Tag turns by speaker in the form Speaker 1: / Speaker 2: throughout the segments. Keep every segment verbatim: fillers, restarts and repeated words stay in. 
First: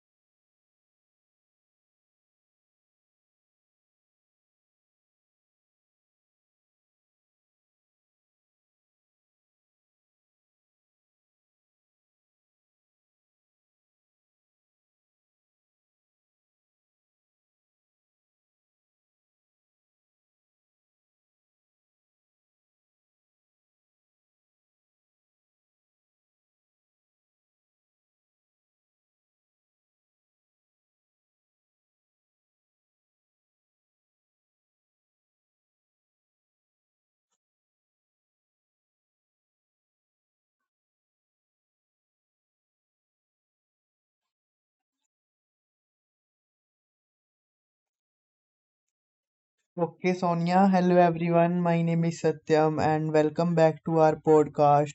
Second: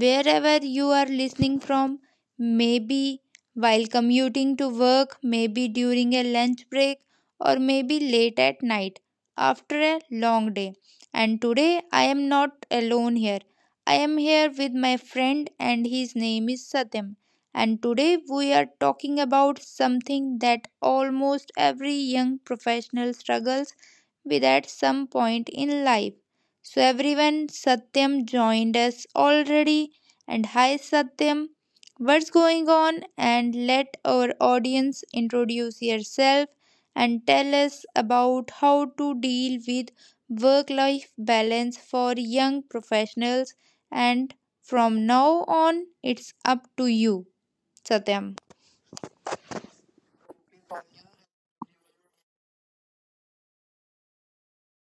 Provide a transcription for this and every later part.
Speaker 1: wherever you are listening from, maybe while commuting to work, maybe during a lunch break, or maybe late at night after a long day. And today I am not alone here. I am here with my friend, and his name is Satyam. And today we are talking about something that almost every young professional struggles with at some point in life. So everyone, Satyam joined us already. And hi Satyam, what's going on? And let our audience introduce yourself and tell us about how to deal with work life balance for young professionals and from now on it's up to you Satyam.
Speaker 2: Okay, Sonia. Hello, everyone. My name is Satyam, and welcome back to our podcast.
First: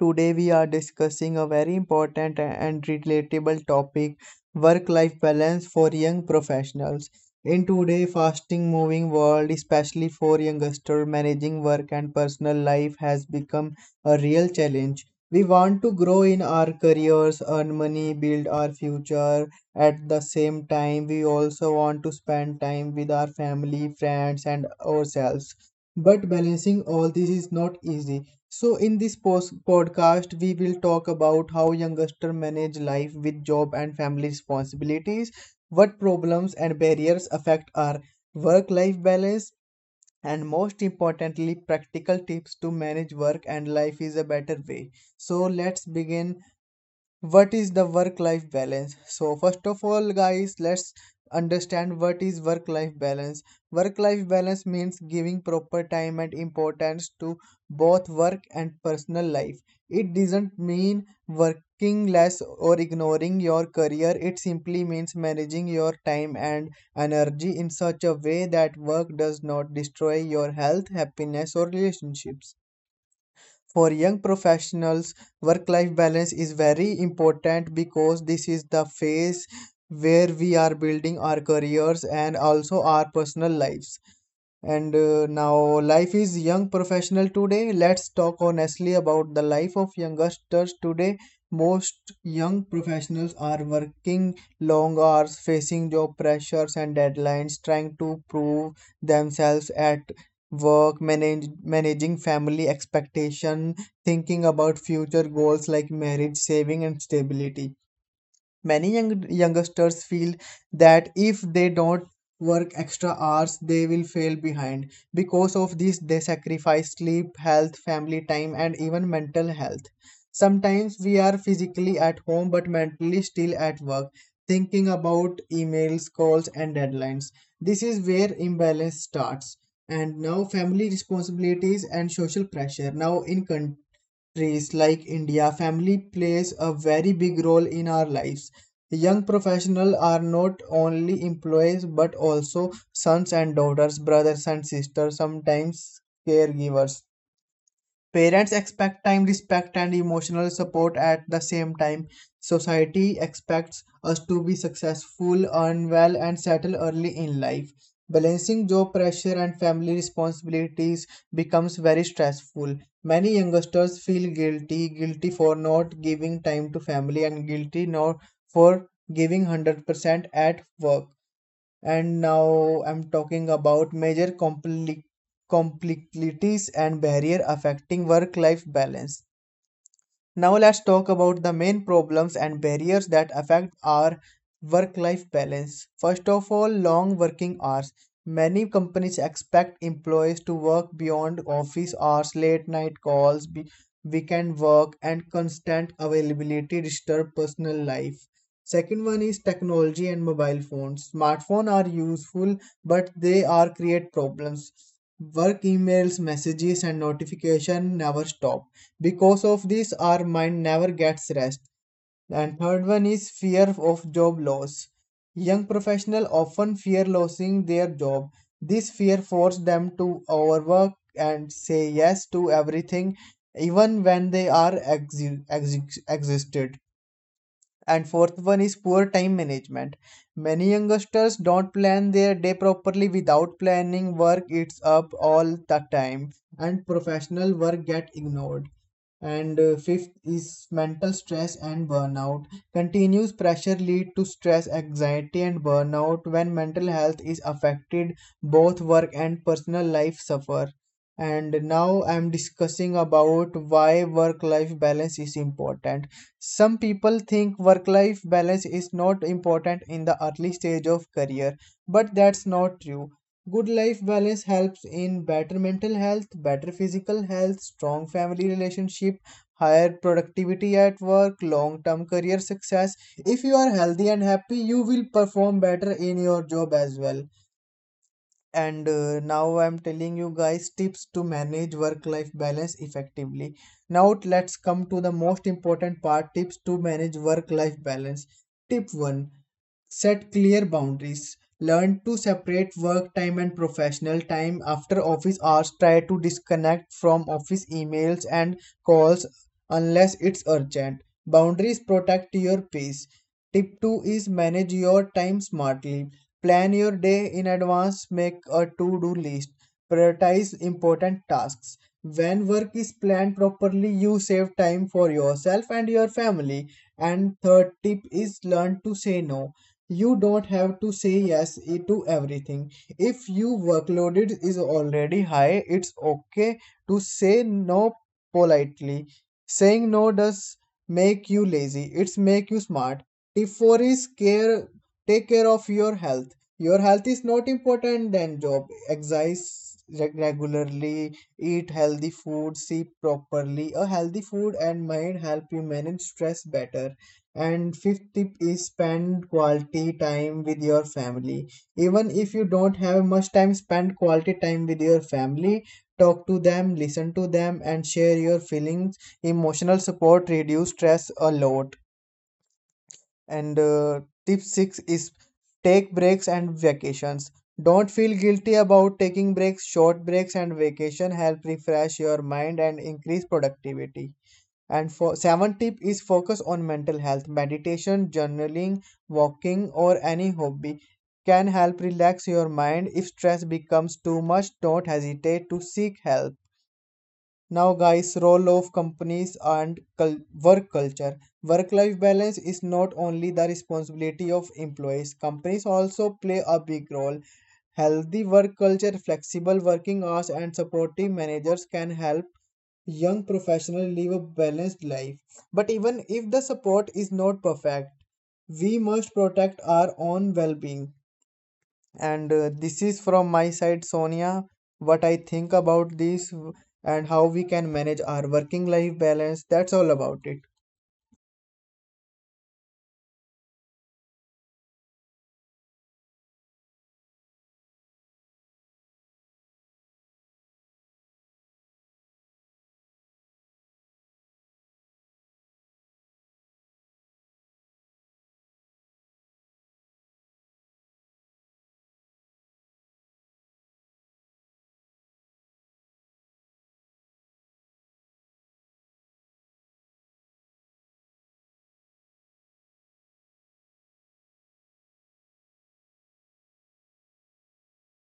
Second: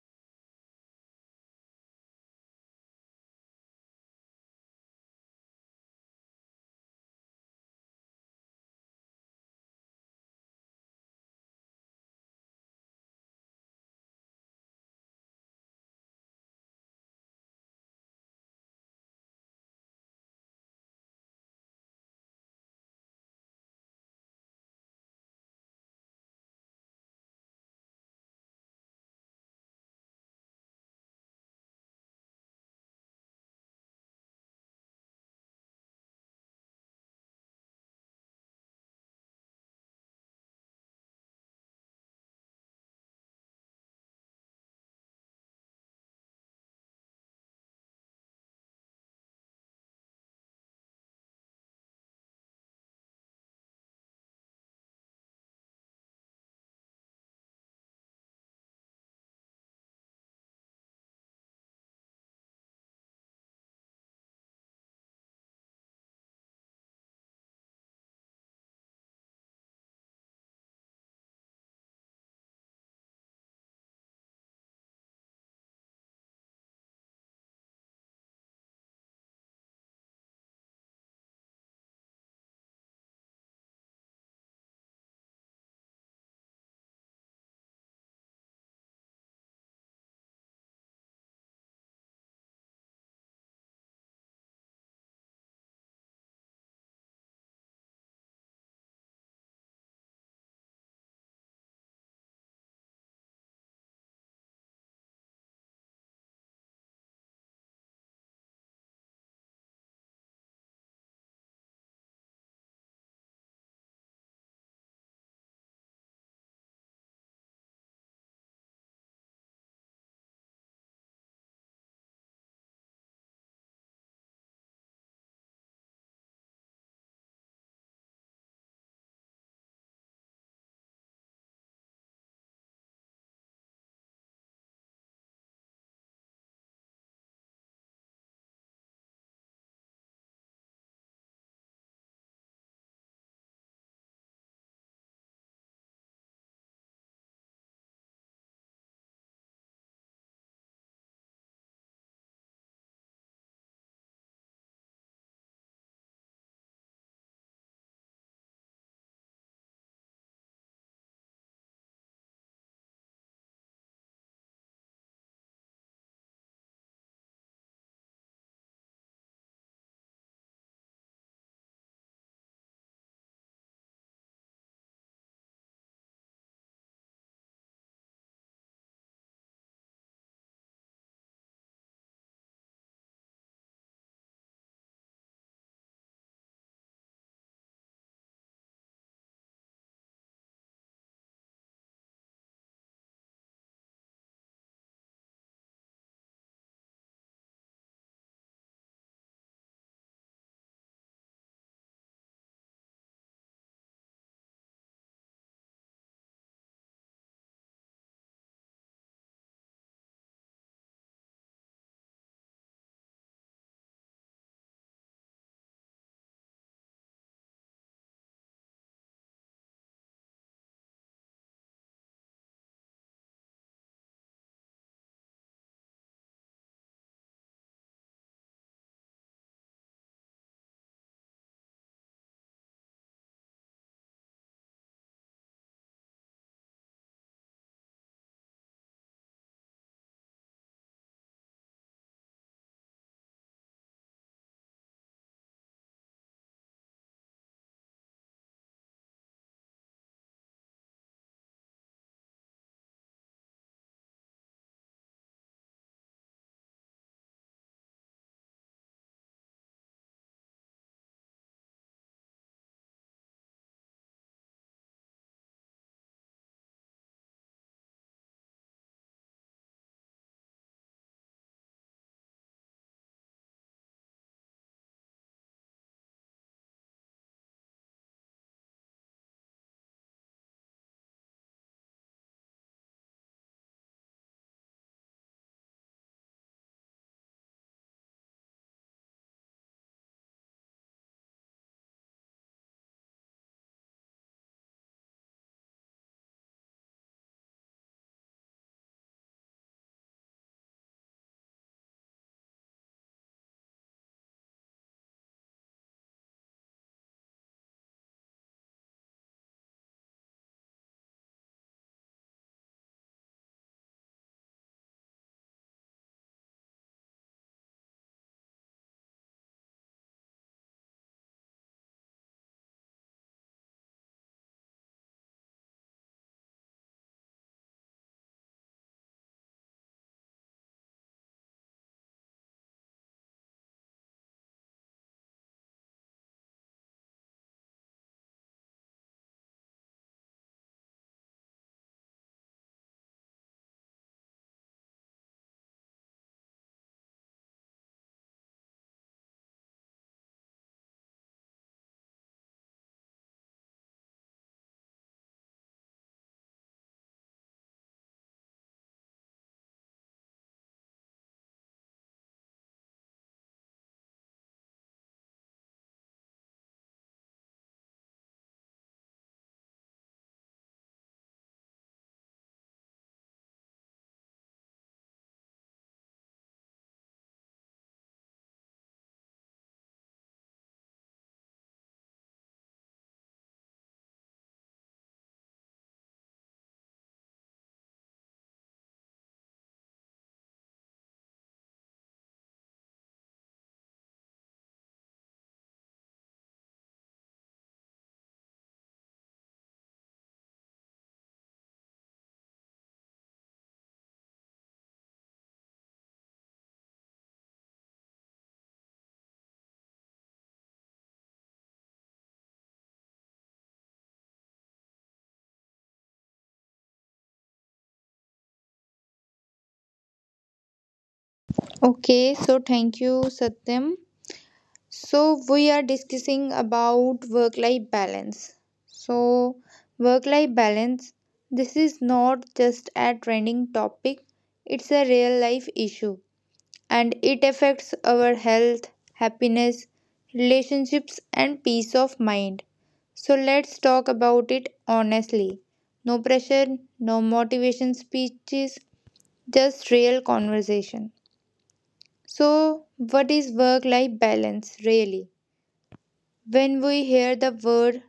Speaker 2: Today, we are discussing a very important and relatable topic, work life balance for young professionals. In today's fasting moving world, especially for youngsters, managing work and personal life has become a real challenge. We want to grow in our careers, earn money, build our future. At the same time, we also want to spend time with our family, friends, and ourselves. But balancing all this is not easy. So, in this pos- podcast, we will talk about how youngsters manage life with job and family responsibilities, what problems and barriers affect our work life balance, and most importantly, practical tips to manage work and life is a better way. So, let's begin. What is the work life balance? So first of all guys, let's understand what is work life balance. Work life balance means giving proper time and importance to both work and personal life. It doesn't mean working less or ignoring your career. It simply means managing your time and energy in such a way that work does not destroy your health, happiness, or relationships. For young professionals, work life balance is very important because this is the phase where we are building our careers and also our personal lives. And uh, now, life is young professional today. Let's talk honestly about the life of youngsters today. Most young professionals are working long hours, facing job pressures and deadlines, trying to prove themselves at work, manage, managing family expectation, thinking about future goals like marriage, saving, and stability. Many young, youngsters feel that if they don't work extra hours, they will fail behind. Because of this, they sacrifice sleep, health, family time, and even mental health. Sometimes we are physically at home but mentally still at work, thinking about emails, calls, and deadlines. This is where imbalance starts. And now, family responsibilities and social pressure. Now, in countries like India, family plays a very big role in our lives. Young professionals are not only employees but also sons and daughters, brothers and sisters, sometimes caregivers. Parents expect time, respect, and emotional support at the same time. Society expects us to be successful, earn well, and settle early in life. Balancing job pressure and family responsibilities becomes very stressful. Many youngsters feel guilty, guilty for not giving time to family, and guilty not for giving one hundred percent at work. And now I'm talking about major compli- complexities and barrier affecting work-life balance. Now let's talk about the main problems and barriers that affect our work-life balance. First of all, long working hours. Many companies expect employees to work beyond office hours, late night calls, be- weekend work, and constant availability disturb personal life. Second one is technology and mobile phones. Smartphones are useful, but they are create problems. Work emails, messages, and notification never stop. Because of this, our mind never gets rest. And third one is fear of job loss. Young professionals often fear losing their job. This fear forces them to overwork and say yes to everything, even when they are ex- ex- exhausted. And fourth one is poor time management. Many youngsters don't plan their day properly without planning. Work eats up all the time, and professional work get ignored. And uh, fifth is mental stress and burnout. Continuous pressure lead to stress, anxiety, and burnout. When mental health is affected, both work and personal life suffer. And now I'm discussing about why work-life balance is important. Some people think work life balance is not important in the early stage of career, but that's not true. Good life balance helps in better mental health, better physical health, strong family relationship, higher productivity at work, long term career success. If you are healthy and happy, you will perform better in your job as well. And uh, now I'm telling you guys tips to manage work life balance effectively. Now let's come to the most important part, tips to manage work life balance. Tip one, set clear boundaries. Learn to separate work time and professional time after office hours. Try to disconnect from office emails and calls unless it's urgent. Boundaries protect your peace. Tip two is manage your time smartly. Plan your day in advance, make a to-do list, prioritize important tasks. When work is planned properly, you save time for yourself and your family. And third tip is learn to say no. You don't have to say yes to everything. If your workload is already high, it's okay to say no politely. Saying no does make you lazy. It's make you smart. Tip four is care take care of your health. Your health is not important than job. Exercise reg- regularly, eat healthy food, sleep properly. A healthy food and mind help you manage stress better. And fifth tip is spend quality time with your family. Even if you don't have much time, spend quality time with your family. Talk to them, listen to them, and share your feelings. Emotional support reduce stress a lot. And uh, tip six is take breaks and vacations. Don't feel guilty about taking breaks. Short breaks and vacation help refresh your mind and increase productivity. And for seven tip is focus on mental health. Meditation, journaling, walking, or any hobby can help relax your mind. If stress becomes too much, don't hesitate to seek help. Now, guys, role of companies and cul- work culture. Work life balance is not only the responsibility of employees, companies also play a big role. Healthy work culture, flexible working hours, and supportive managers can help young professionals live a balanced life. But even if the support is not perfect, we must protect our own well being. And uh, this is from my side, Sonia, what I think about this and how we can manage our working life balance. That's all about it.
Speaker 1: Okay, so thank you Satyam. So we are discussing about work life balance. So work life balance, this is not just a trending topic, it's a real life issue and it affects our health, happiness, relationships and peace of mind. So let's talk about it honestly. No pressure, no motivation speeches, just real conversation. So what is work life balance really? When we hear the word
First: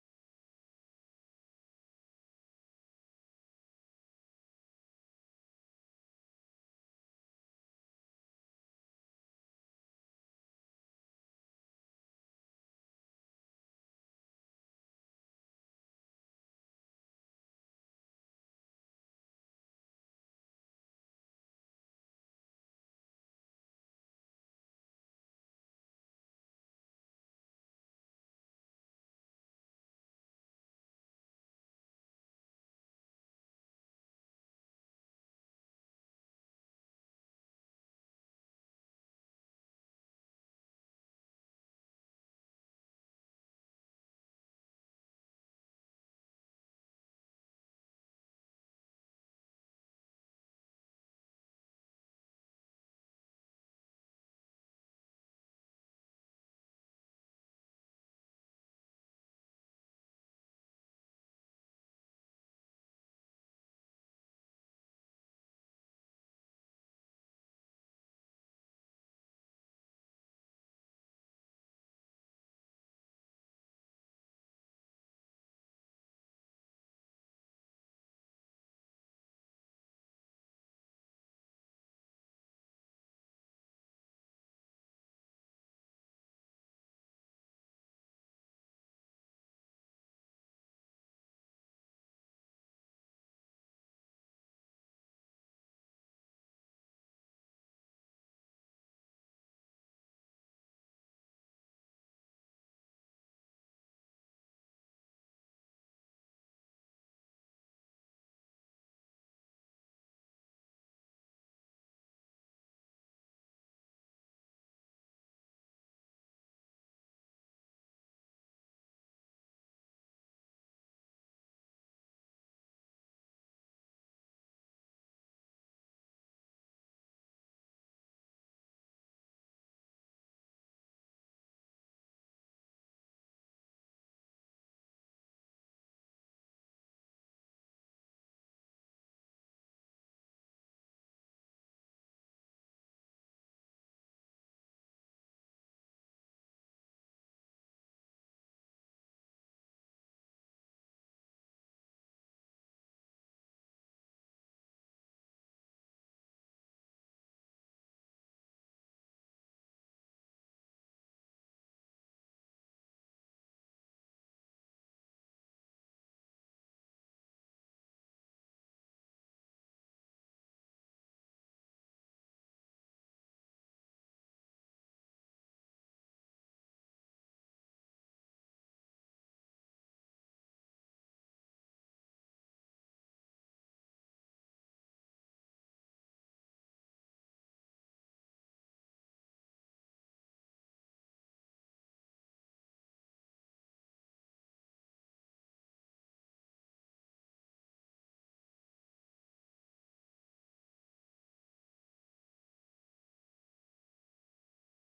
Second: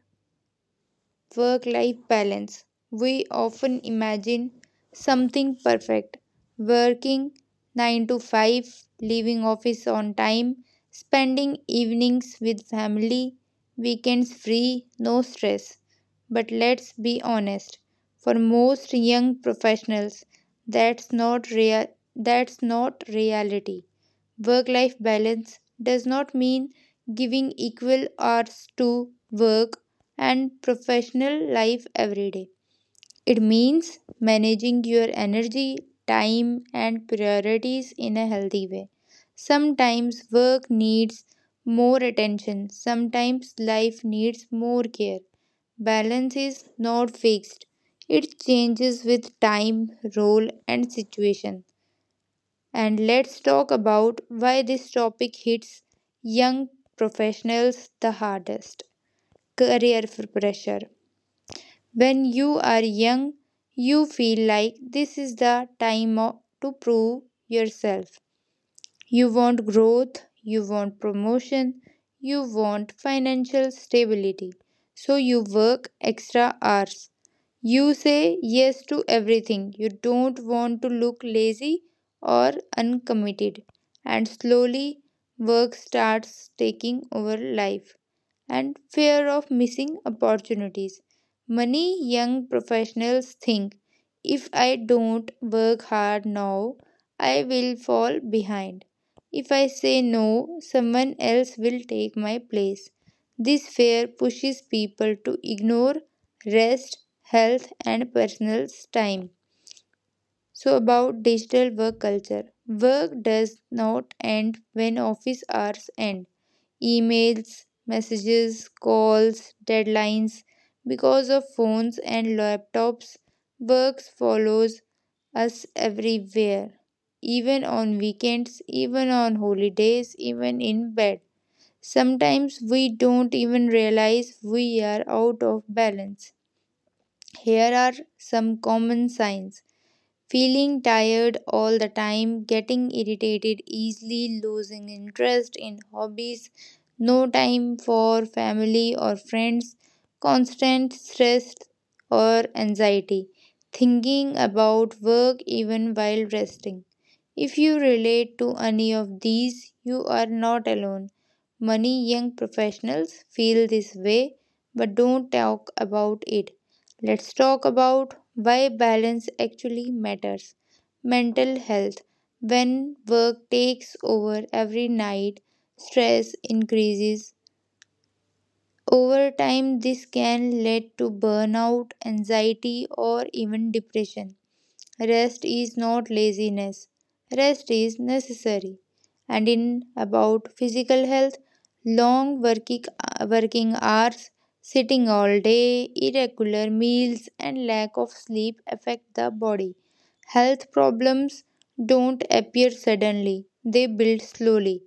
Speaker 1: work life balance, we often imagine something perfect, working nine to five, leaving office on time, spending evenings with family, weekends free, no stress. But let's be honest, for most young professionals, that's not real that's not reality. Work life balance does not mean giving equal hours to work and professional life every day. It means managing your energy, time, and priorities in a healthy way. Sometimes work needs more attention, sometimes life needs more care. Balance is not fixed, it changes with time, role, and situation. And let's talk about why this topic hits young professionals the hardest. career f- pressure. When you are young, you feel like this is the time o- to prove yourself. You want growth, you want promotion, you want financial stability. So you work extra hours, you say yes to everything. You don't want to look lazy or uncommitted. And slowly, work starts taking over life and fear of missing opportunities. Many young professionals think, if I don't work hard now, I will fall behind. If I say no, someone else will take my place. This fear pushes people to ignore rest, health, and personal time. So, about digital work culture, work does not end when office hours end. Emails, messages, calls, deadlines. Because of phones and laptops, work follows us everywhere, even on weekends, even on holidays, even in bed. Sometimes we don't even realize we are out of balance. Here are some common signs. Feeling tired all the time, getting irritated easily, losing interest in hobbies, no time for family or friends, constant stress or anxiety, thinking about work even while resting. If you relate to any of these, you are not alone. Many young professionals feel this way but don't talk about it. Let's talk about why balance actually matters. Mental health. When work takes over every night, stress increases. Over time, this can lead to burnout, anxiety, or even depression. Rest is not laziness. Rest is necessary. And in about physical health, long working, working hours, sitting all day, irregular meals, and lack of sleep affect the body. Health problems don't appear suddenly, they build slowly.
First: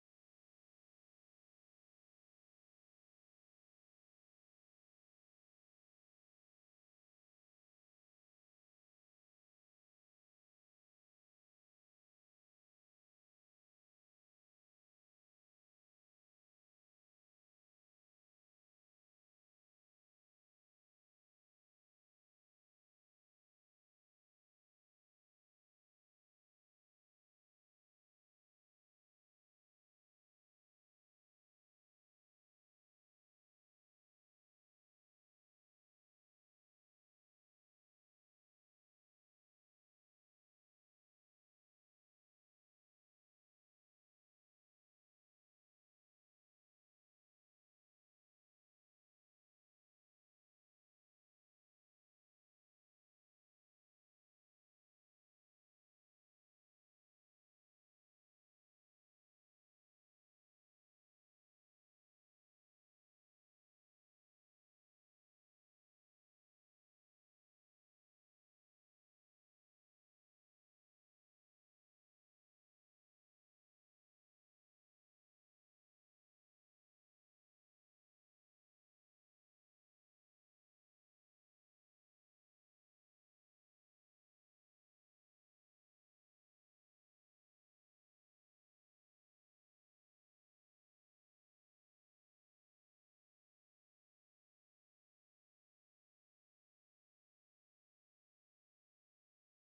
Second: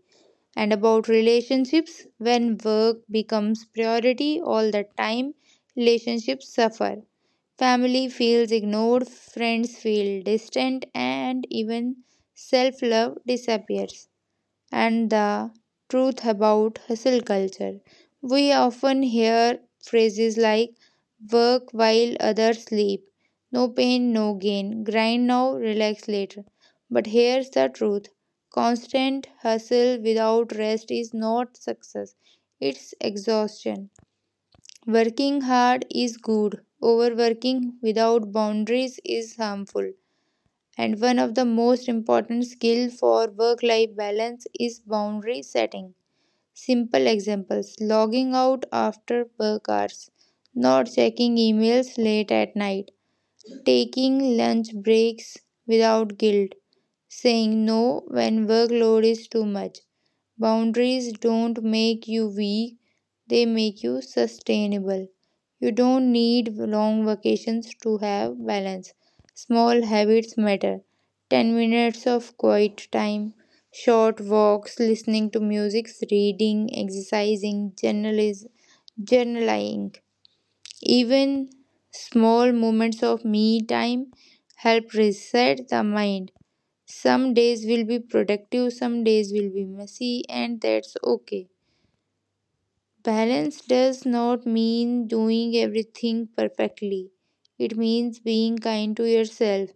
Speaker 1: And about relationships, when work becomes priority all the time, relationships suffer. Family feels ignored, friends feel distant, and even self love disappears. And the truth about hustle culture. We often hear phrases like work while others sleep, no pain, no gain, grind now, relax later. But here's the truth, constant hustle without rest is not success, it's exhaustion. Working hard is good, overworking without boundaries is harmful. And one of the most important skills for work life balance is boundary setting. Simple examples: logging out after work hours, not checking emails late at night, taking lunch breaks without guilt, saying no when workload is too much. Boundaries don't make you weak, they make you sustainable. You don't need long vacations to have balance. Small habits matter. ten minutes of quiet time, short walks, listening to music, reading, exercising, journalis- journaling. Even small moments of me time help reset the mind. Some days will be productive, some days will be messy, and that's okay. Balance does not mean doing everything perfectly, it means being kind to yourself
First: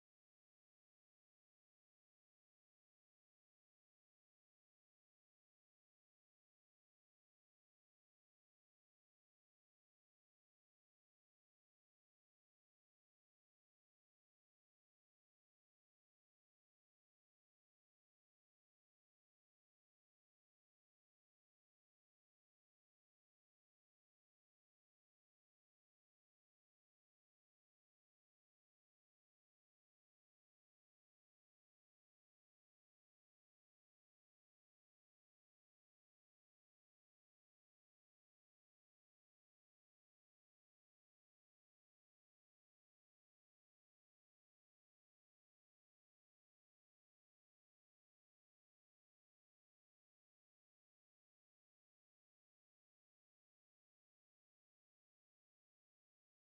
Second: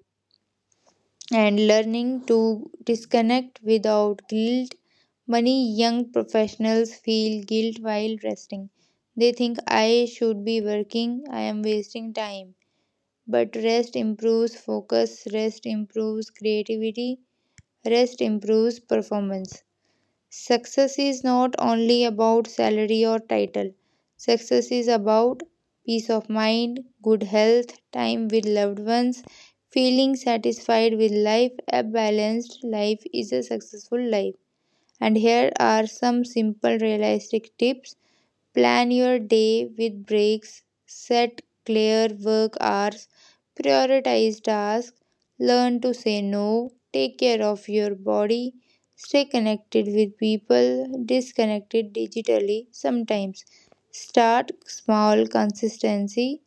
Speaker 1: and learning to disconnect without guilt. Many young professionals feel guilt while resting. They think, I should be working, I am wasting time. But rest improves focus, rest improves creativity, rest improves performance. Success is not only about salary or title. Success is about peace of mind, good health, time with loved ones, feeling satisfied with life. A balanced life is a successful life. And here are some simple realistic tips. Plan your day with breaks, set clear work hours, prioritize tasks, learn to say no, take care of your body, stay connected with people, disconnected digitally sometimes. Start small, consistency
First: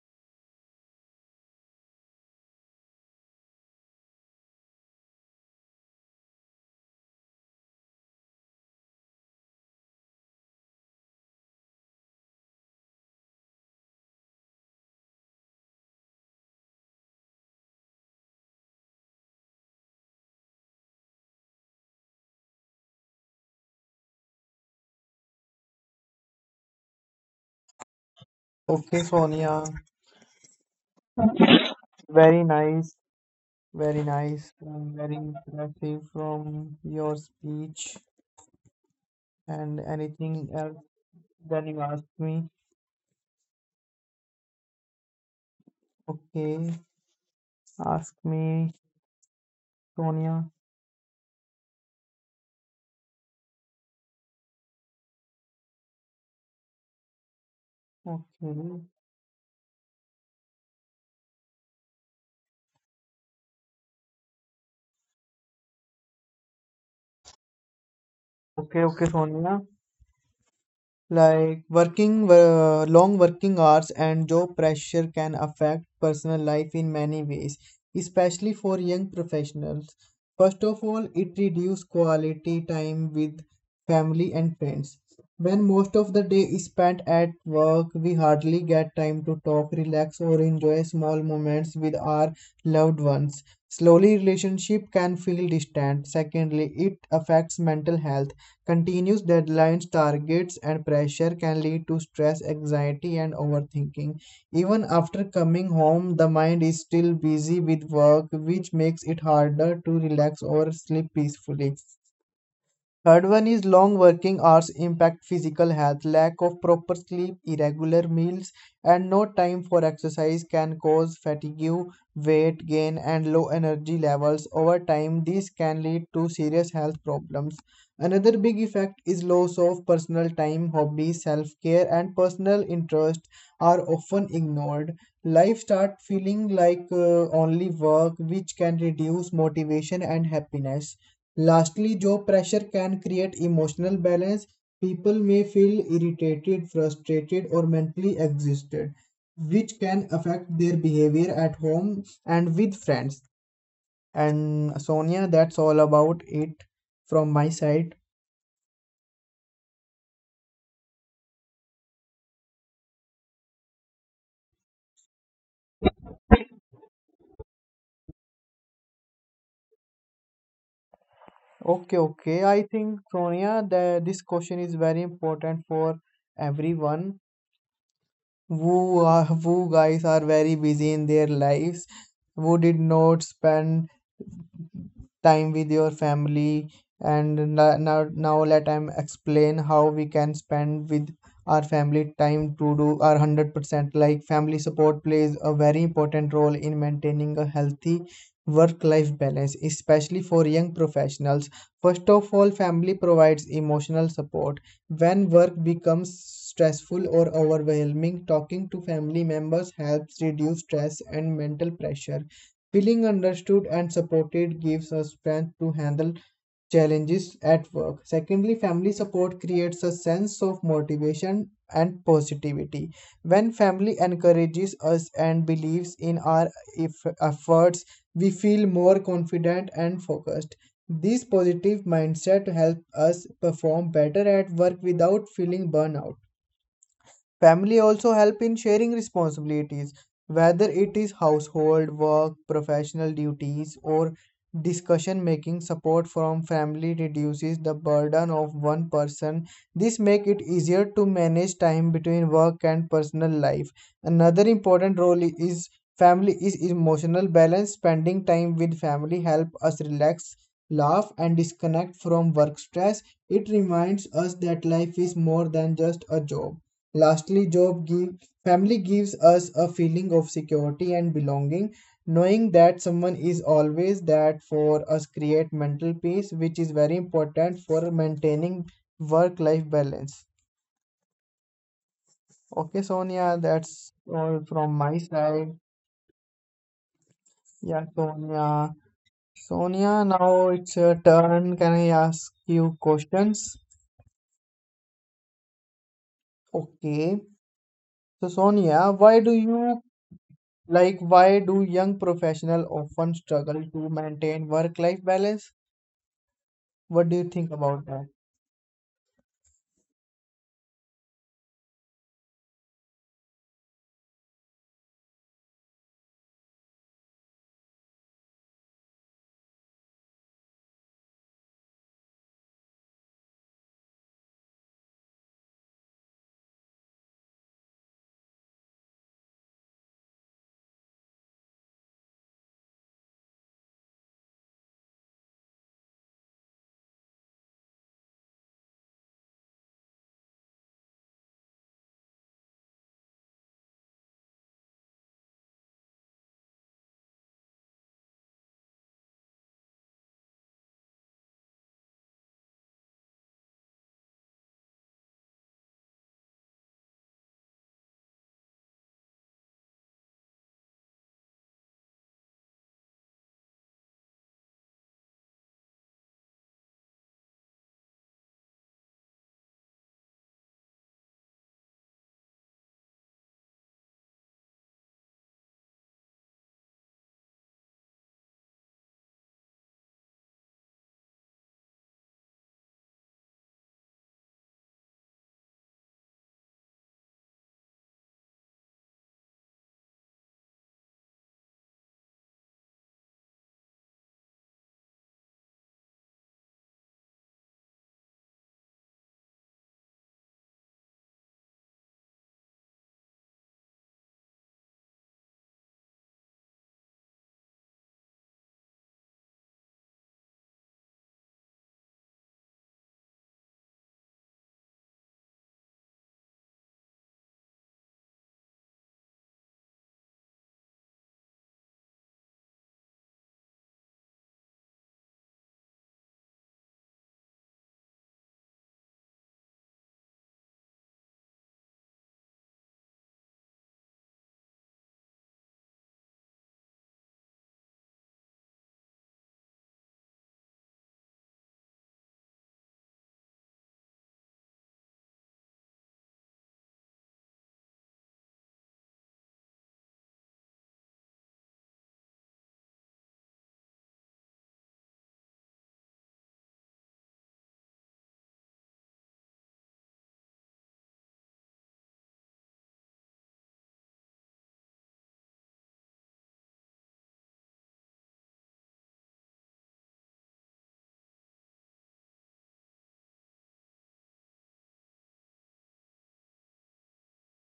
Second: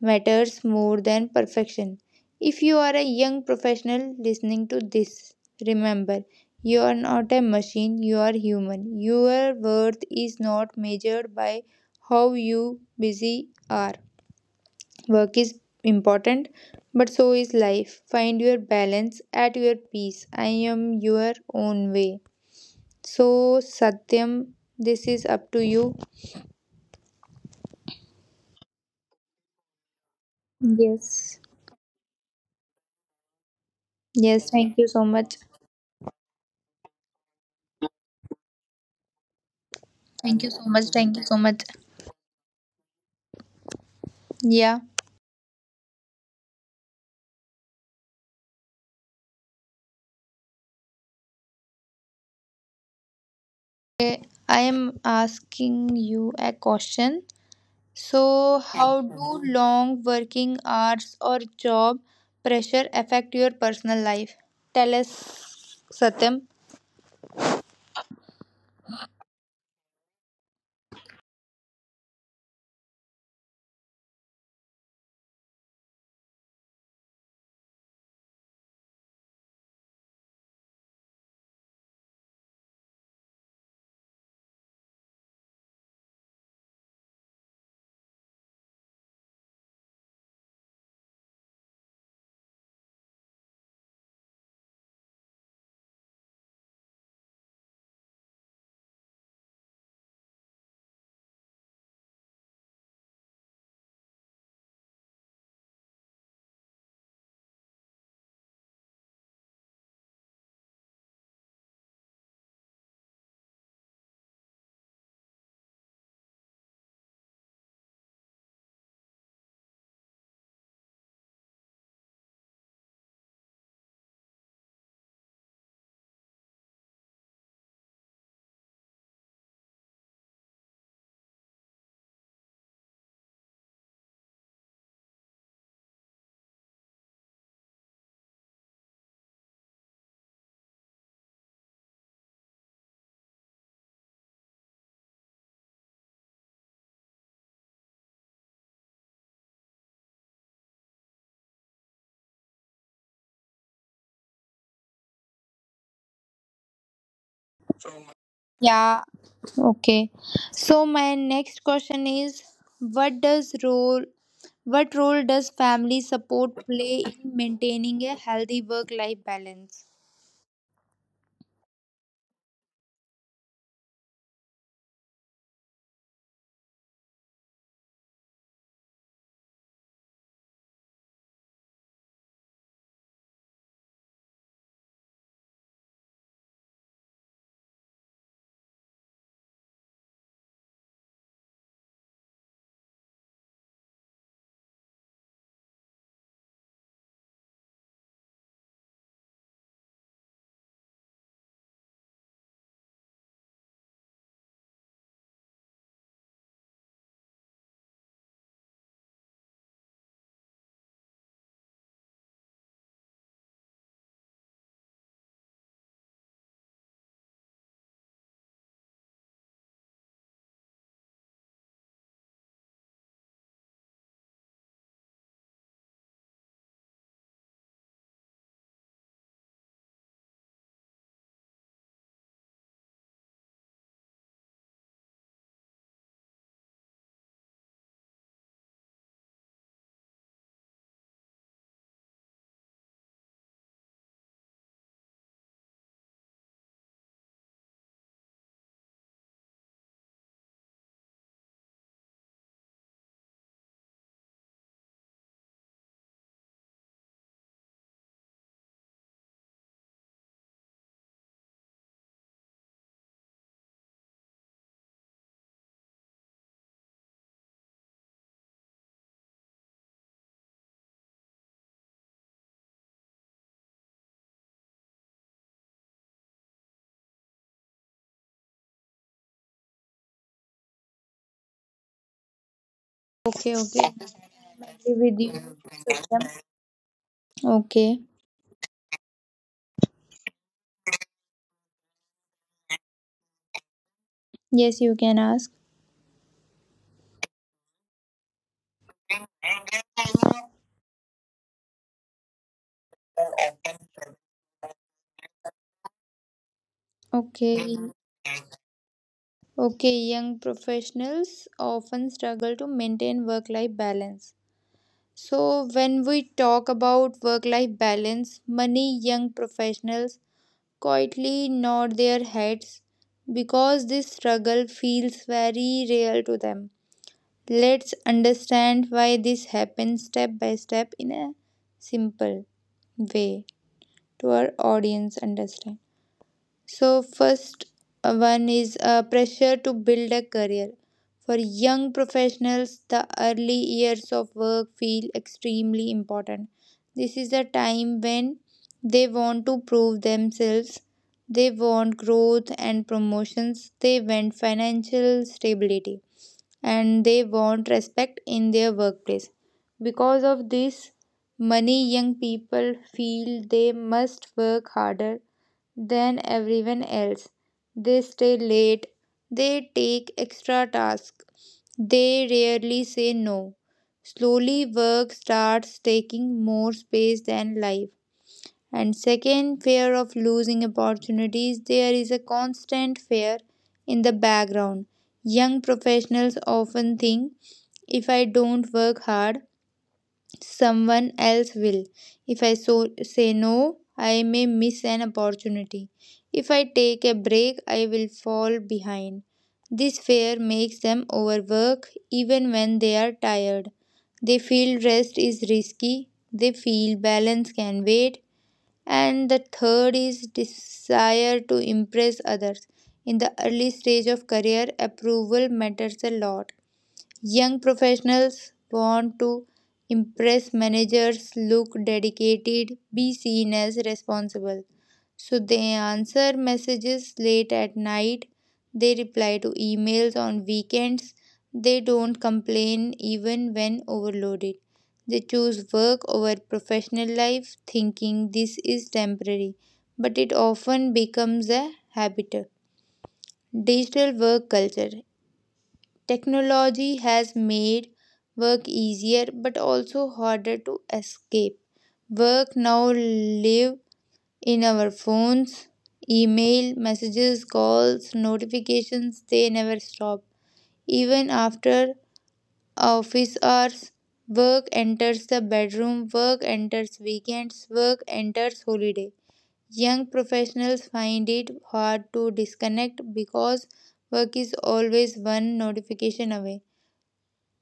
Speaker 1: matters more than perfection. If you are a young professional listening to this, remember, you are not a machine, you are human. Your worth is not measured by how you busy are. Work is important, but so is life. Find your balance at your peace. I am your own way. So, Satyam, this is up to you.
Speaker 2: Okay, Sonia,
Speaker 1: Yes.
Speaker 2: very nice, very
Speaker 1: Yes,
Speaker 2: nice,
Speaker 1: thank you
Speaker 2: and
Speaker 1: so
Speaker 2: very
Speaker 1: much.
Speaker 2: impressive from your speech. And
Speaker 1: Thank you
Speaker 2: anything
Speaker 1: so
Speaker 2: else
Speaker 1: much. Thank you so much.
Speaker 2: that you ask me?
Speaker 1: Yeah.
Speaker 2: Okay, ask me, Sonia.
Speaker 1: I am asking you a question. So,
Speaker 2: Okay,
Speaker 1: how do long working hours or job pressure affect your personal life? Tell us, Satyam.
Speaker 2: okay, okay, Sonia. Like working uh, long working hours and job pressure can affect personal life in many ways, especially for young professionals. First of all, it reduces quality time with family and friends. When most of the day is spent at work, we hardly get time to talk, relax, or enjoy small moments with our loved ones. Slowly, relationship can feel distant. Secondly, it affects mental health. Continuous deadlines, targets, and pressure can lead to stress, anxiety, and overthinking. Even after coming home, the mind is still busy with work, which makes it harder to relax or sleep peacefully. Third one is long working hours impact physical health. Lack of proper sleep, irregular meals, and no time for exercise can cause fatigue, weight gain, and low energy levels. Over time, these can lead to serious health problems. Another big effect is loss of personal time, hobbies, self care, and personal interest are often ignored. Life starts feeling like uh, only work, which can reduce motivation and happiness. Lastly, job pressure can create emotional balance. People may feel irritated, frustrated, or mentally exhausted, which can affect their behavior at home and with friends. And Sonia, that's all about it from my side.
Speaker 1: Yeah, okay. So, my next question is what does role what role does family support play in maintaining a healthy work life balance?
Speaker 2: Okay, okay. I think Sonia, that this question is very important for everyone who are, who guys are very busy in their lives, who did not spend time with your family and n- now now let I'm explain how we can spend with our family time to do our one hundred percent. Like family support plays a very important role in maintaining a healthy work life balance, especially for young professionals. First of all, family provides emotional support. When work becomes stressful or overwhelming, talking to family members helps reduce stress and mental pressure. Feeling understood and supported gives us strength to handle challenges at work. Secondly, family support creates a sense of motivation and positivity. When family encourages us and believes in our eff- efforts, we feel more confident and focused. This positive mindset helps us perform better at work without feeling burnout. Family also help in sharing responsibilities, whether it is household work, professional duties, or discussion making. Support from family reduces the burden of one person. This makes it easier to manage time between work and personal life. Another important role is family is emotional balance. Spending time with family help us relax, laugh, and disconnect from work stress. It reminds us that life is more than just a job. Lastly, job give family gives us a feeling of security and belonging. Knowing that someone is always that for us create mental peace, which is very important for maintaining work-life balance. Okay, Sonia,
Speaker 1: Okay, okay.
Speaker 2: that's all
Speaker 1: I
Speaker 2: from my
Speaker 1: agree with you.
Speaker 2: side.
Speaker 1: Satyam.
Speaker 2: Yeah,
Speaker 1: Okay.
Speaker 2: Sonia. Sonia, now it's your turn. Can I ask you questions?
Speaker 1: Yes, you can ask.
Speaker 2: Okay. So, Sonia, why do you Like, why do young professionals often struggle to maintain work-life balance? What do you
Speaker 1: Okay.
Speaker 2: think about that?
Speaker 1: Okay, young professionals often struggle to maintain work life balance. So, when we talk about work life balance, many young professionals quietly nod their heads because this struggle feels very real to them. Let's understand why this happens step by step in a simple way to our audience understand. So, first uh, one is uh, pressure to build a career. For young professionals, the early years of work feel extremely important. This is a time when they want to prove themselves, they want growth and promotions, they want financial stability, and they want respect in their workplace. Because of this, many young people feel they must work harder than everyone else. They stay late, they take extra tasks, they rarely say no. Slowly, work starts taking more space than life. And second, fear of losing opportunities. There is a constant fear in the background. Young professionals often think, if I don't work hard, someone else will. If I so say no, I may miss an opportunity. If I take a break, I will fall behind. This fear makes them overwork even when they are tired. They feel rest is risky, they feel balance can wait, and the third is desire to impress others. In the early stage of career, approval matters a lot. Young professionals want to impress managers, look dedicated, be seen as responsible. So they answer messages late at night, they reply to emails on weekends, they don't complain even when overloaded. They choose work over professional life, thinking this is temporary, but it often becomes a habit. Digital work culture. Technology has made work easier but also harder to escape. Work now live in our phones, email, messages, calls, notifications, they never stop. Even after office hours, work enters the bedroom, work enters weekends, work enters holiday. Young professionals find it hard to disconnect because work is always one notification away.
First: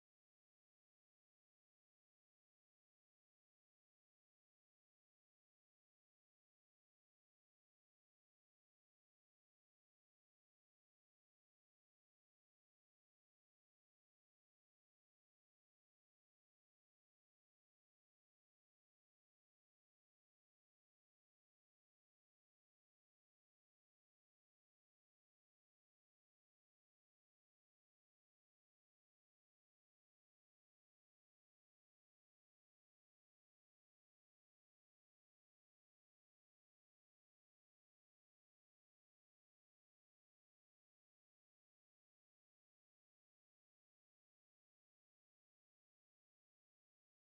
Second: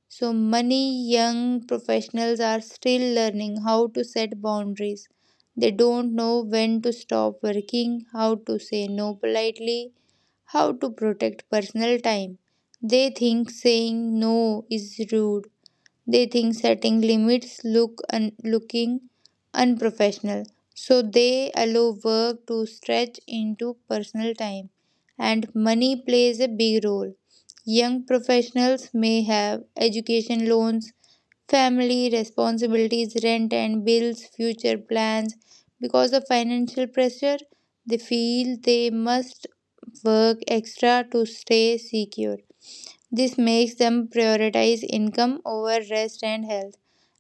Speaker 1: So many young professionals are still learning how to set boundaries. They don't know when to stop working, how to say no politely, how to protect personal time. They think saying no is rude. They think setting limits look un- looking unprofessional. So they allow work to stretch into personal time and money plays a big role. Young professionals may have education loans, family responsibilities, rent and bills, future plans. Because of financial pressure, they feel they must work extra to stay secure. This makes them prioritize income over rest and health.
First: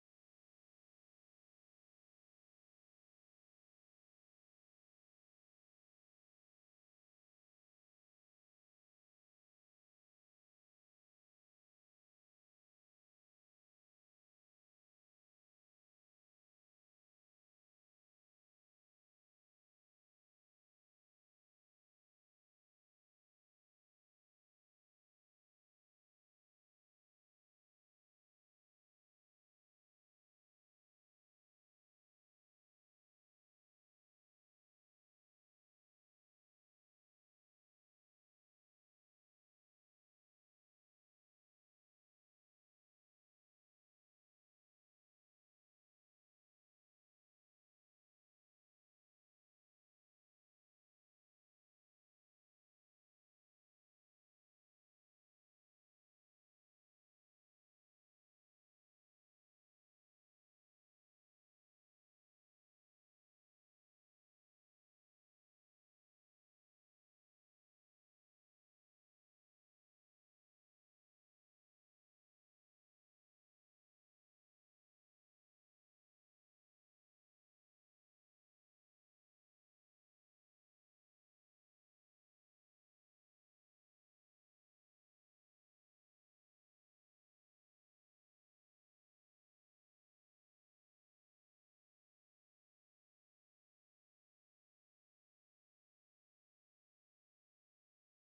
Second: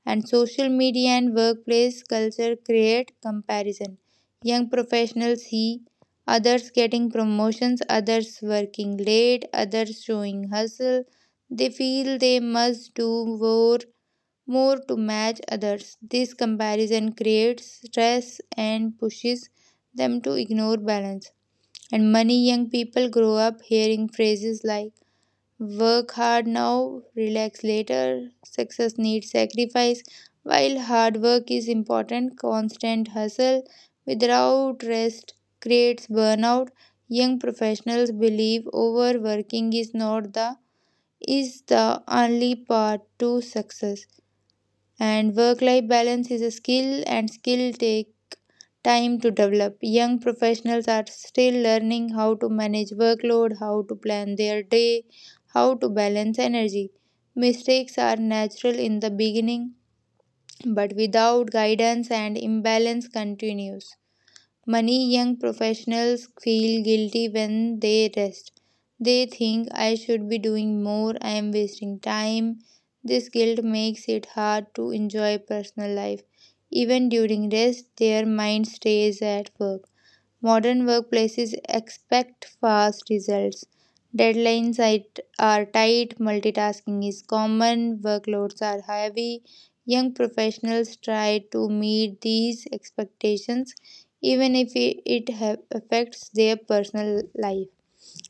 Speaker 1: And social media and workplace culture create comparison. Young professionals see others getting promotions, others working late, others showing hustle. They feel they must do more, more to match others. This comparison creates stress and pushes them to ignore balance. And many young people grow up hearing phrases like, work hard now, relax later. Success needs sacrifice. While hard work is important, constant hustle without rest creates burnout. Young professionals believe overworking is not the is the only path to success and work life balance is a skill and skill take time to develop. Young professionals are still learning how to manage workload, how to plan their day, how to balance energy. Mistakes are natural in the beginning, but without guidance and imbalance continues. Many young professionals feel guilty when they rest. They think I should be doing more, I am wasting time. This guilt makes it hard to enjoy personal life. Even during rest, their mind stays at work. Modern workplaces expect fast results. Deadlines it- are tight, multitasking is common, workloads are heavy. Young professionals try to meet these expectations, even if it it ha- affects their personal life.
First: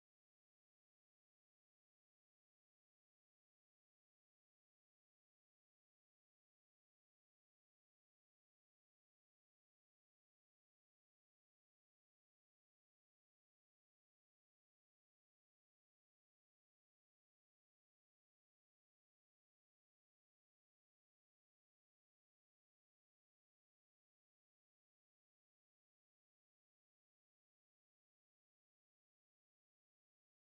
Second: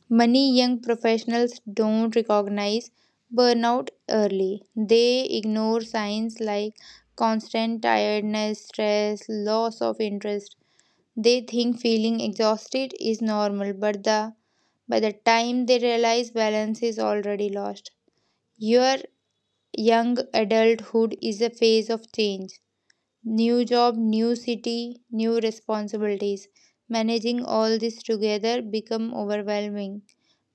Speaker 1: Many young professionals don't recognize burnout early. They ignore signs like constant tiredness, stress, loss of interest. They think feeling exhausted is normal, but the by the time they realize, balance is already lost. Your young adulthood is a phase of change. New job, new city, new responsibilities. Managing all this together become overwhelming.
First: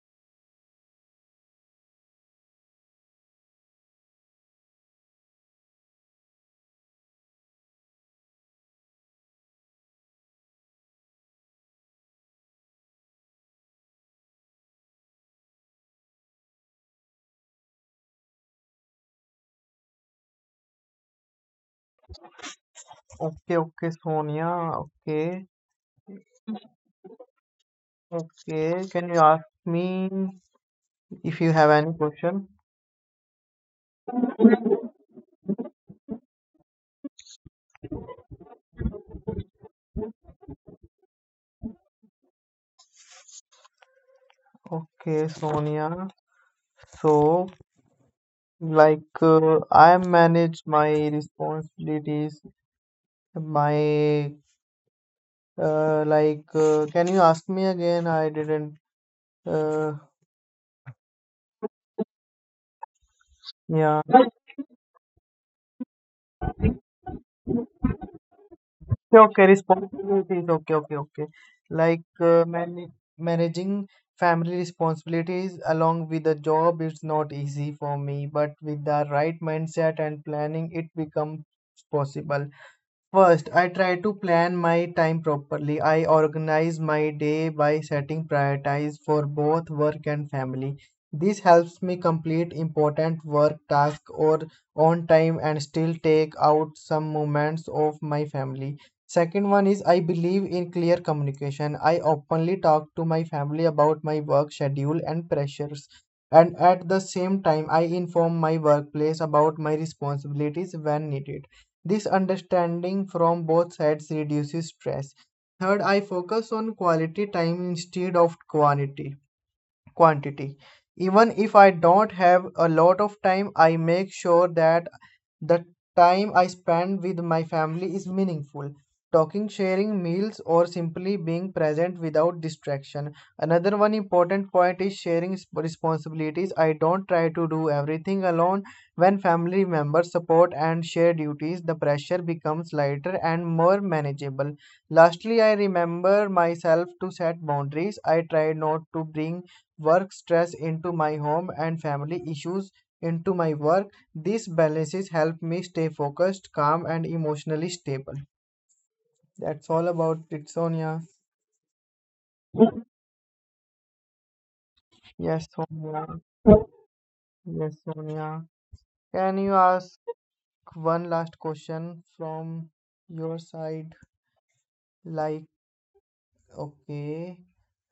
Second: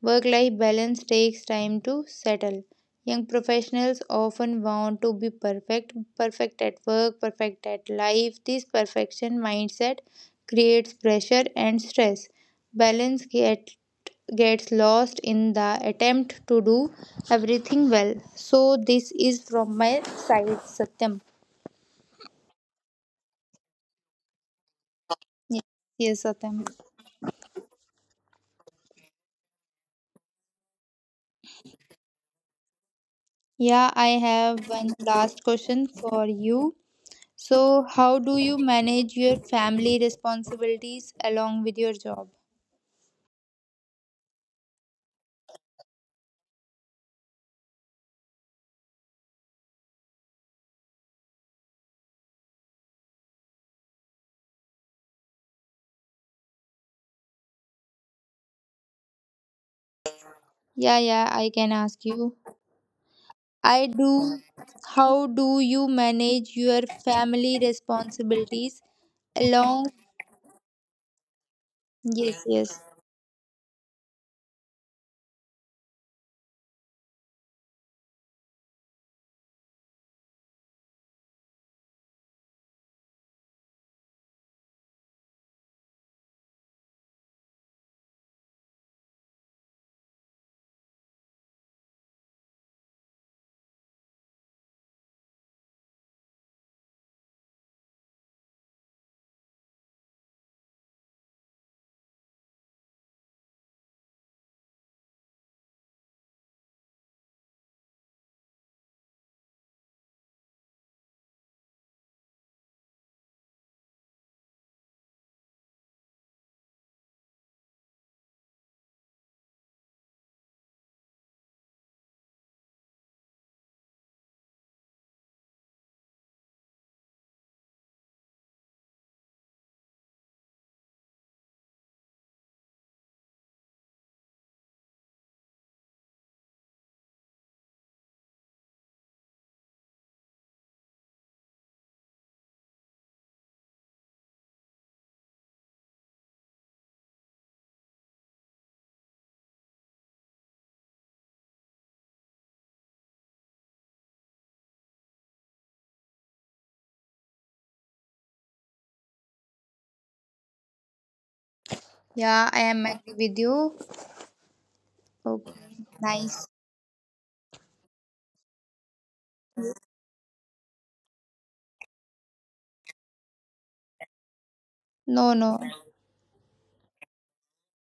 Speaker 1: Work life balance takes time to settle. Young professionals often want to be perfect, perfect at work, perfect at life. This perfection mindset creates pressure and stress. Balance get, gets lost in the attempt to do everything well. So, this is from my side, Satyam.
Speaker 2: Okay, okay, Sonia. Okay,
Speaker 1: Yes, yes, Satyam.
Speaker 2: okay. Can you ask me if you have any question?
Speaker 1: Yeah, I have one last question for you. So, how do you manage your family responsibilities along with your job?
Speaker 2: Okay, Sonia. So, like, uh, I manage my responsibilities. My, uh, like, uh, can you ask me again? I didn't. Uh,
Speaker 1: Yeah, yeah, I can ask you. I
Speaker 2: yeah.
Speaker 1: do. How do you manage your family responsibilities
Speaker 2: Okay, okay,
Speaker 1: along?
Speaker 2: responsibilities. Okay, okay, okay. Like
Speaker 1: Yes,
Speaker 2: uh,
Speaker 1: yes.
Speaker 2: man managing family responsibilities along with a job is not easy for me, but with the right mindset and planning, it becomes possible. First, I try to plan my time properly. I organize my day by setting priorities for both work and family. This helps me complete important work tasks or on time and still take out some moments of my family. Second one is I believe in clear communication. I openly talk to my family about my work schedule and pressures. And at the same time, I inform my workplace about my responsibilities when needed. This understanding from both sides reduces stress. Third, I focus on quality time instead of quantity quantity. Even if I don't have a lot of time, I make sure that the time I spend with my family is meaningful. Talking, sharing meals, or simply being present without distraction. Another one important point is sharing s- responsibilities. I don't try to do everything alone. When family members support and share duties, the pressure becomes lighter and more manageable. Lastly, I remember myself to set boundaries. I try not to bring work stress into my home and family issues into my work. These balances help me stay focused, calm, and emotionally stable. That's all about it, Sonia.
Speaker 1: Yeah, I am agree with you.
Speaker 2: Yes,
Speaker 1: Okay,
Speaker 2: Sonia.
Speaker 1: nice.
Speaker 2: Yes, Sonia. Can you ask one last question from your side?
Speaker 1: No,
Speaker 2: Like,
Speaker 1: no.
Speaker 2: okay.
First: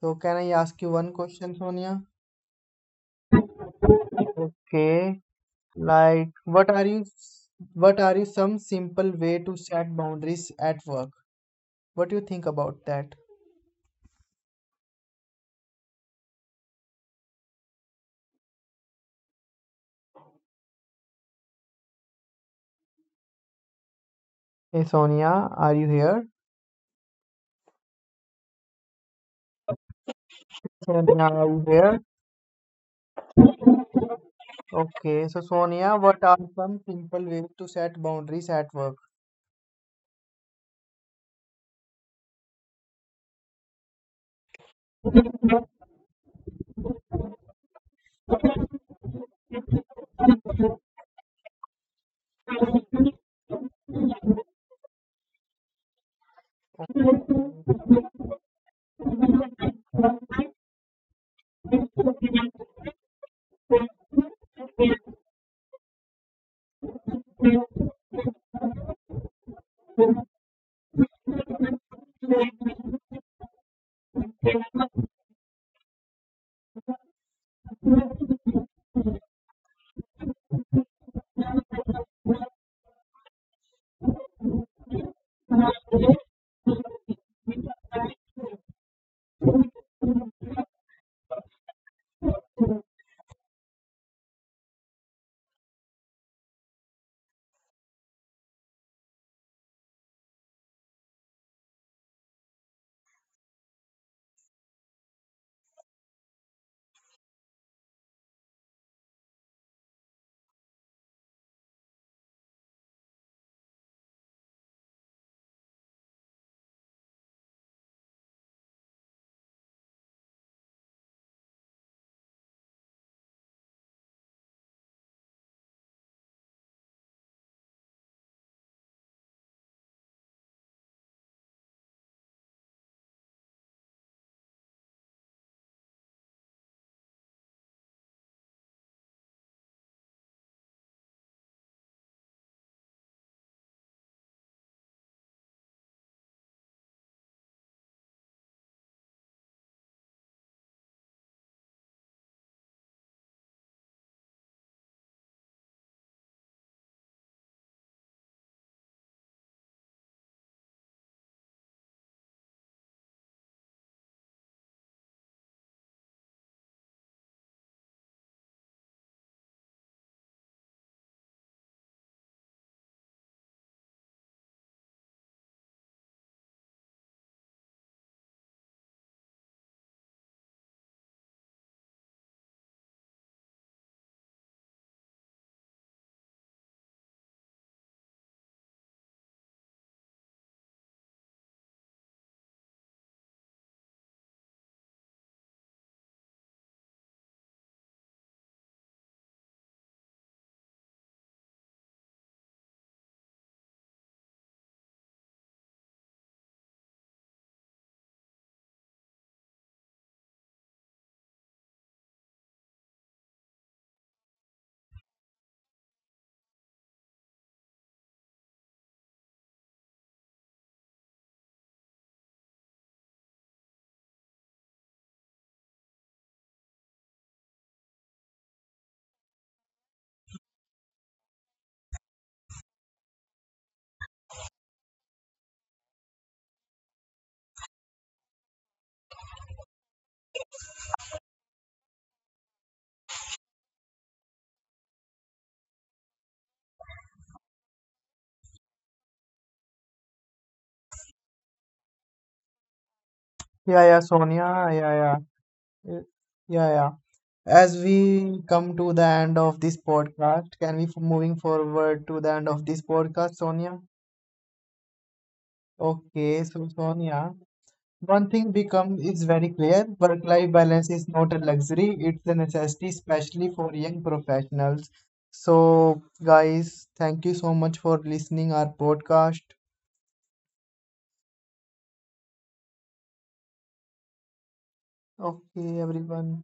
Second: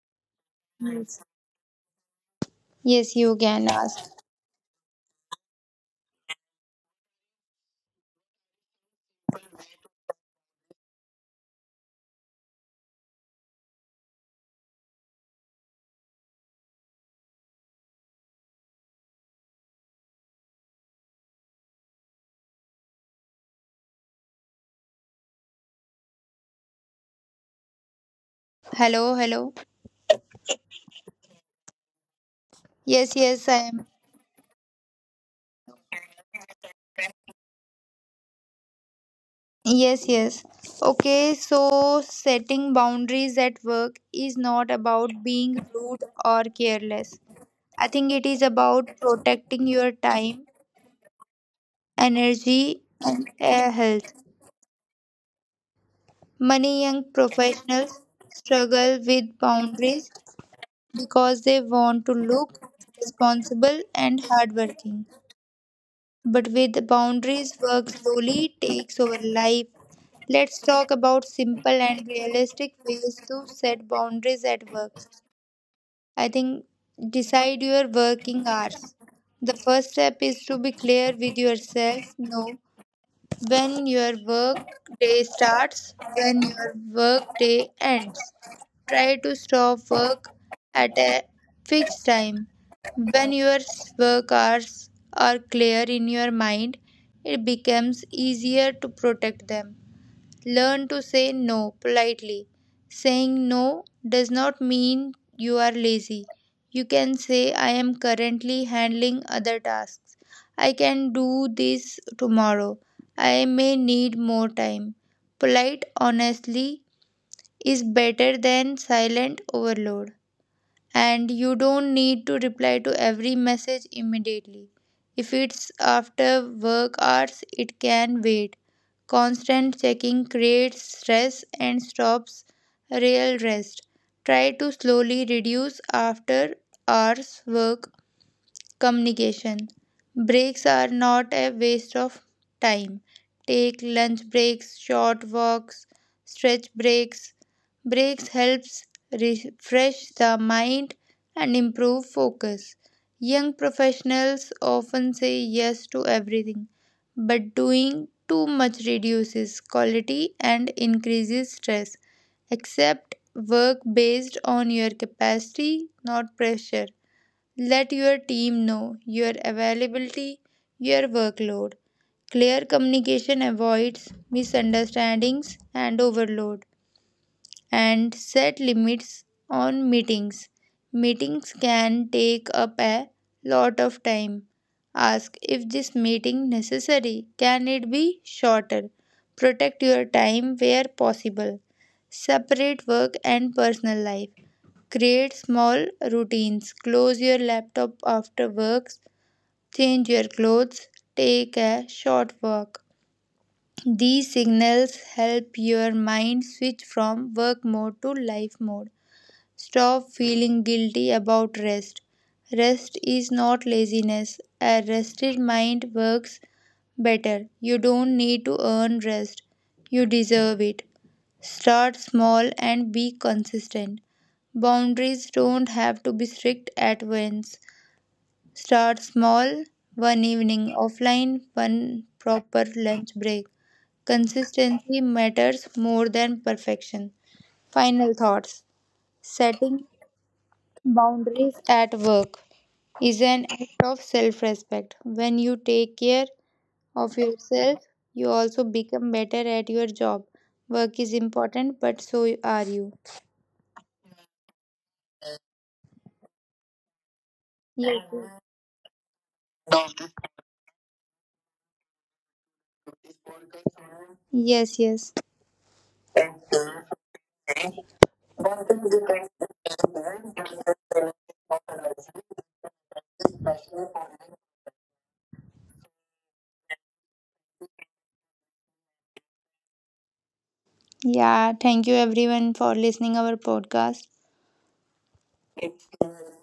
Speaker 2: So, can I ask you one
Speaker 1: Yes,
Speaker 2: question, Sonia?
Speaker 1: yes, you can ask.
Speaker 2: Okay. Like, what are you, what are you some simple way to set boundaries at work? What do you think about that? Hey Sonia, are you here?
Speaker 1: Hello, hello.
Speaker 2: Sonia, are you here?
Speaker 1: Yes, yes, I am.
Speaker 2: Okay, so Sonia, what are some simple ways to set boundaries at work?
Speaker 1: Yes, yes. Okay, so setting boundaries at work is not about being rude or careless. I think it is about protecting your time, energy, and uh, health. Many young professionals struggle with boundaries because they want to look responsible and hardworking, but with boundaries, work slowly takes over life. Let's talk about simple and realistic ways to set boundaries at work. I think decide your working hours. The first step is to be clear with yourself. No, when your work day starts, when your work day ends. Try to stop work at a fixed time. When your work hours are clear in your mind, it becomes easier to protect them. Learn to say no politely. Saying no does not mean you are lazy. You can say, I am currently handling other tasks. I can do this tomorrow. I may need more time. Polite honestly is better than silent overload, and you don't need to reply to every message immediately. If it's after work hours, it can wait. Constant checking creates stress and stops real rest. Try to slowly reduce after hours work. Communication breaks are not a waste of time. Take lunch breaks, short walks, stretch breaks. Breaks helps refresh the mind and improve focus. Young professionals often say yes to everything, but doing too much reduces quality and increases stress. Accept work based on your capacity, not pressure. Let your team know your availability, your workload. Clear communication avoids misunderstandings and overload. And set limits on meetings. Meetings can take up a lot of time. Ask if this meeting necessary. Can it be shorter? Protect your time where possible. Separate work and personal life. Create small routines. Close your laptop after work, change your clothes, take a short walk. These signals help your mind switch from work mode to life mode. Stop feeling guilty about rest. Rest is not laziness. A rested mind works better. You don't need to earn rest, you deserve it. Start small and be consistent. Boundaries don't have to be strict at once. Start small, one evening offline, one proper lunch break. Consistency matters more than perfection. Final thoughts. Setting boundaries at work is an act of self respect. When you take care of yourself, you also become better at your job. Work is important, but so are you.
Speaker 2: Yeah, yeah, Sonia, yeah, yeah, yeah, yeah. yeah. As
Speaker 1: Yes, yes.
Speaker 2: we come to the end of this podcast, can we f- moving forward to the end of this podcast, Sonia?
Speaker 1: Yes. Yes.
Speaker 2: Okay, so Sonia, one thing become is very clear, work-life balance is not a luxury, it's a necessity, especially for young professionals. So, guys, thank you so much for listening our podcast.
Speaker 1: Yeah, thank you everyone for listening our podcast.
Speaker 2: Okay, everyone.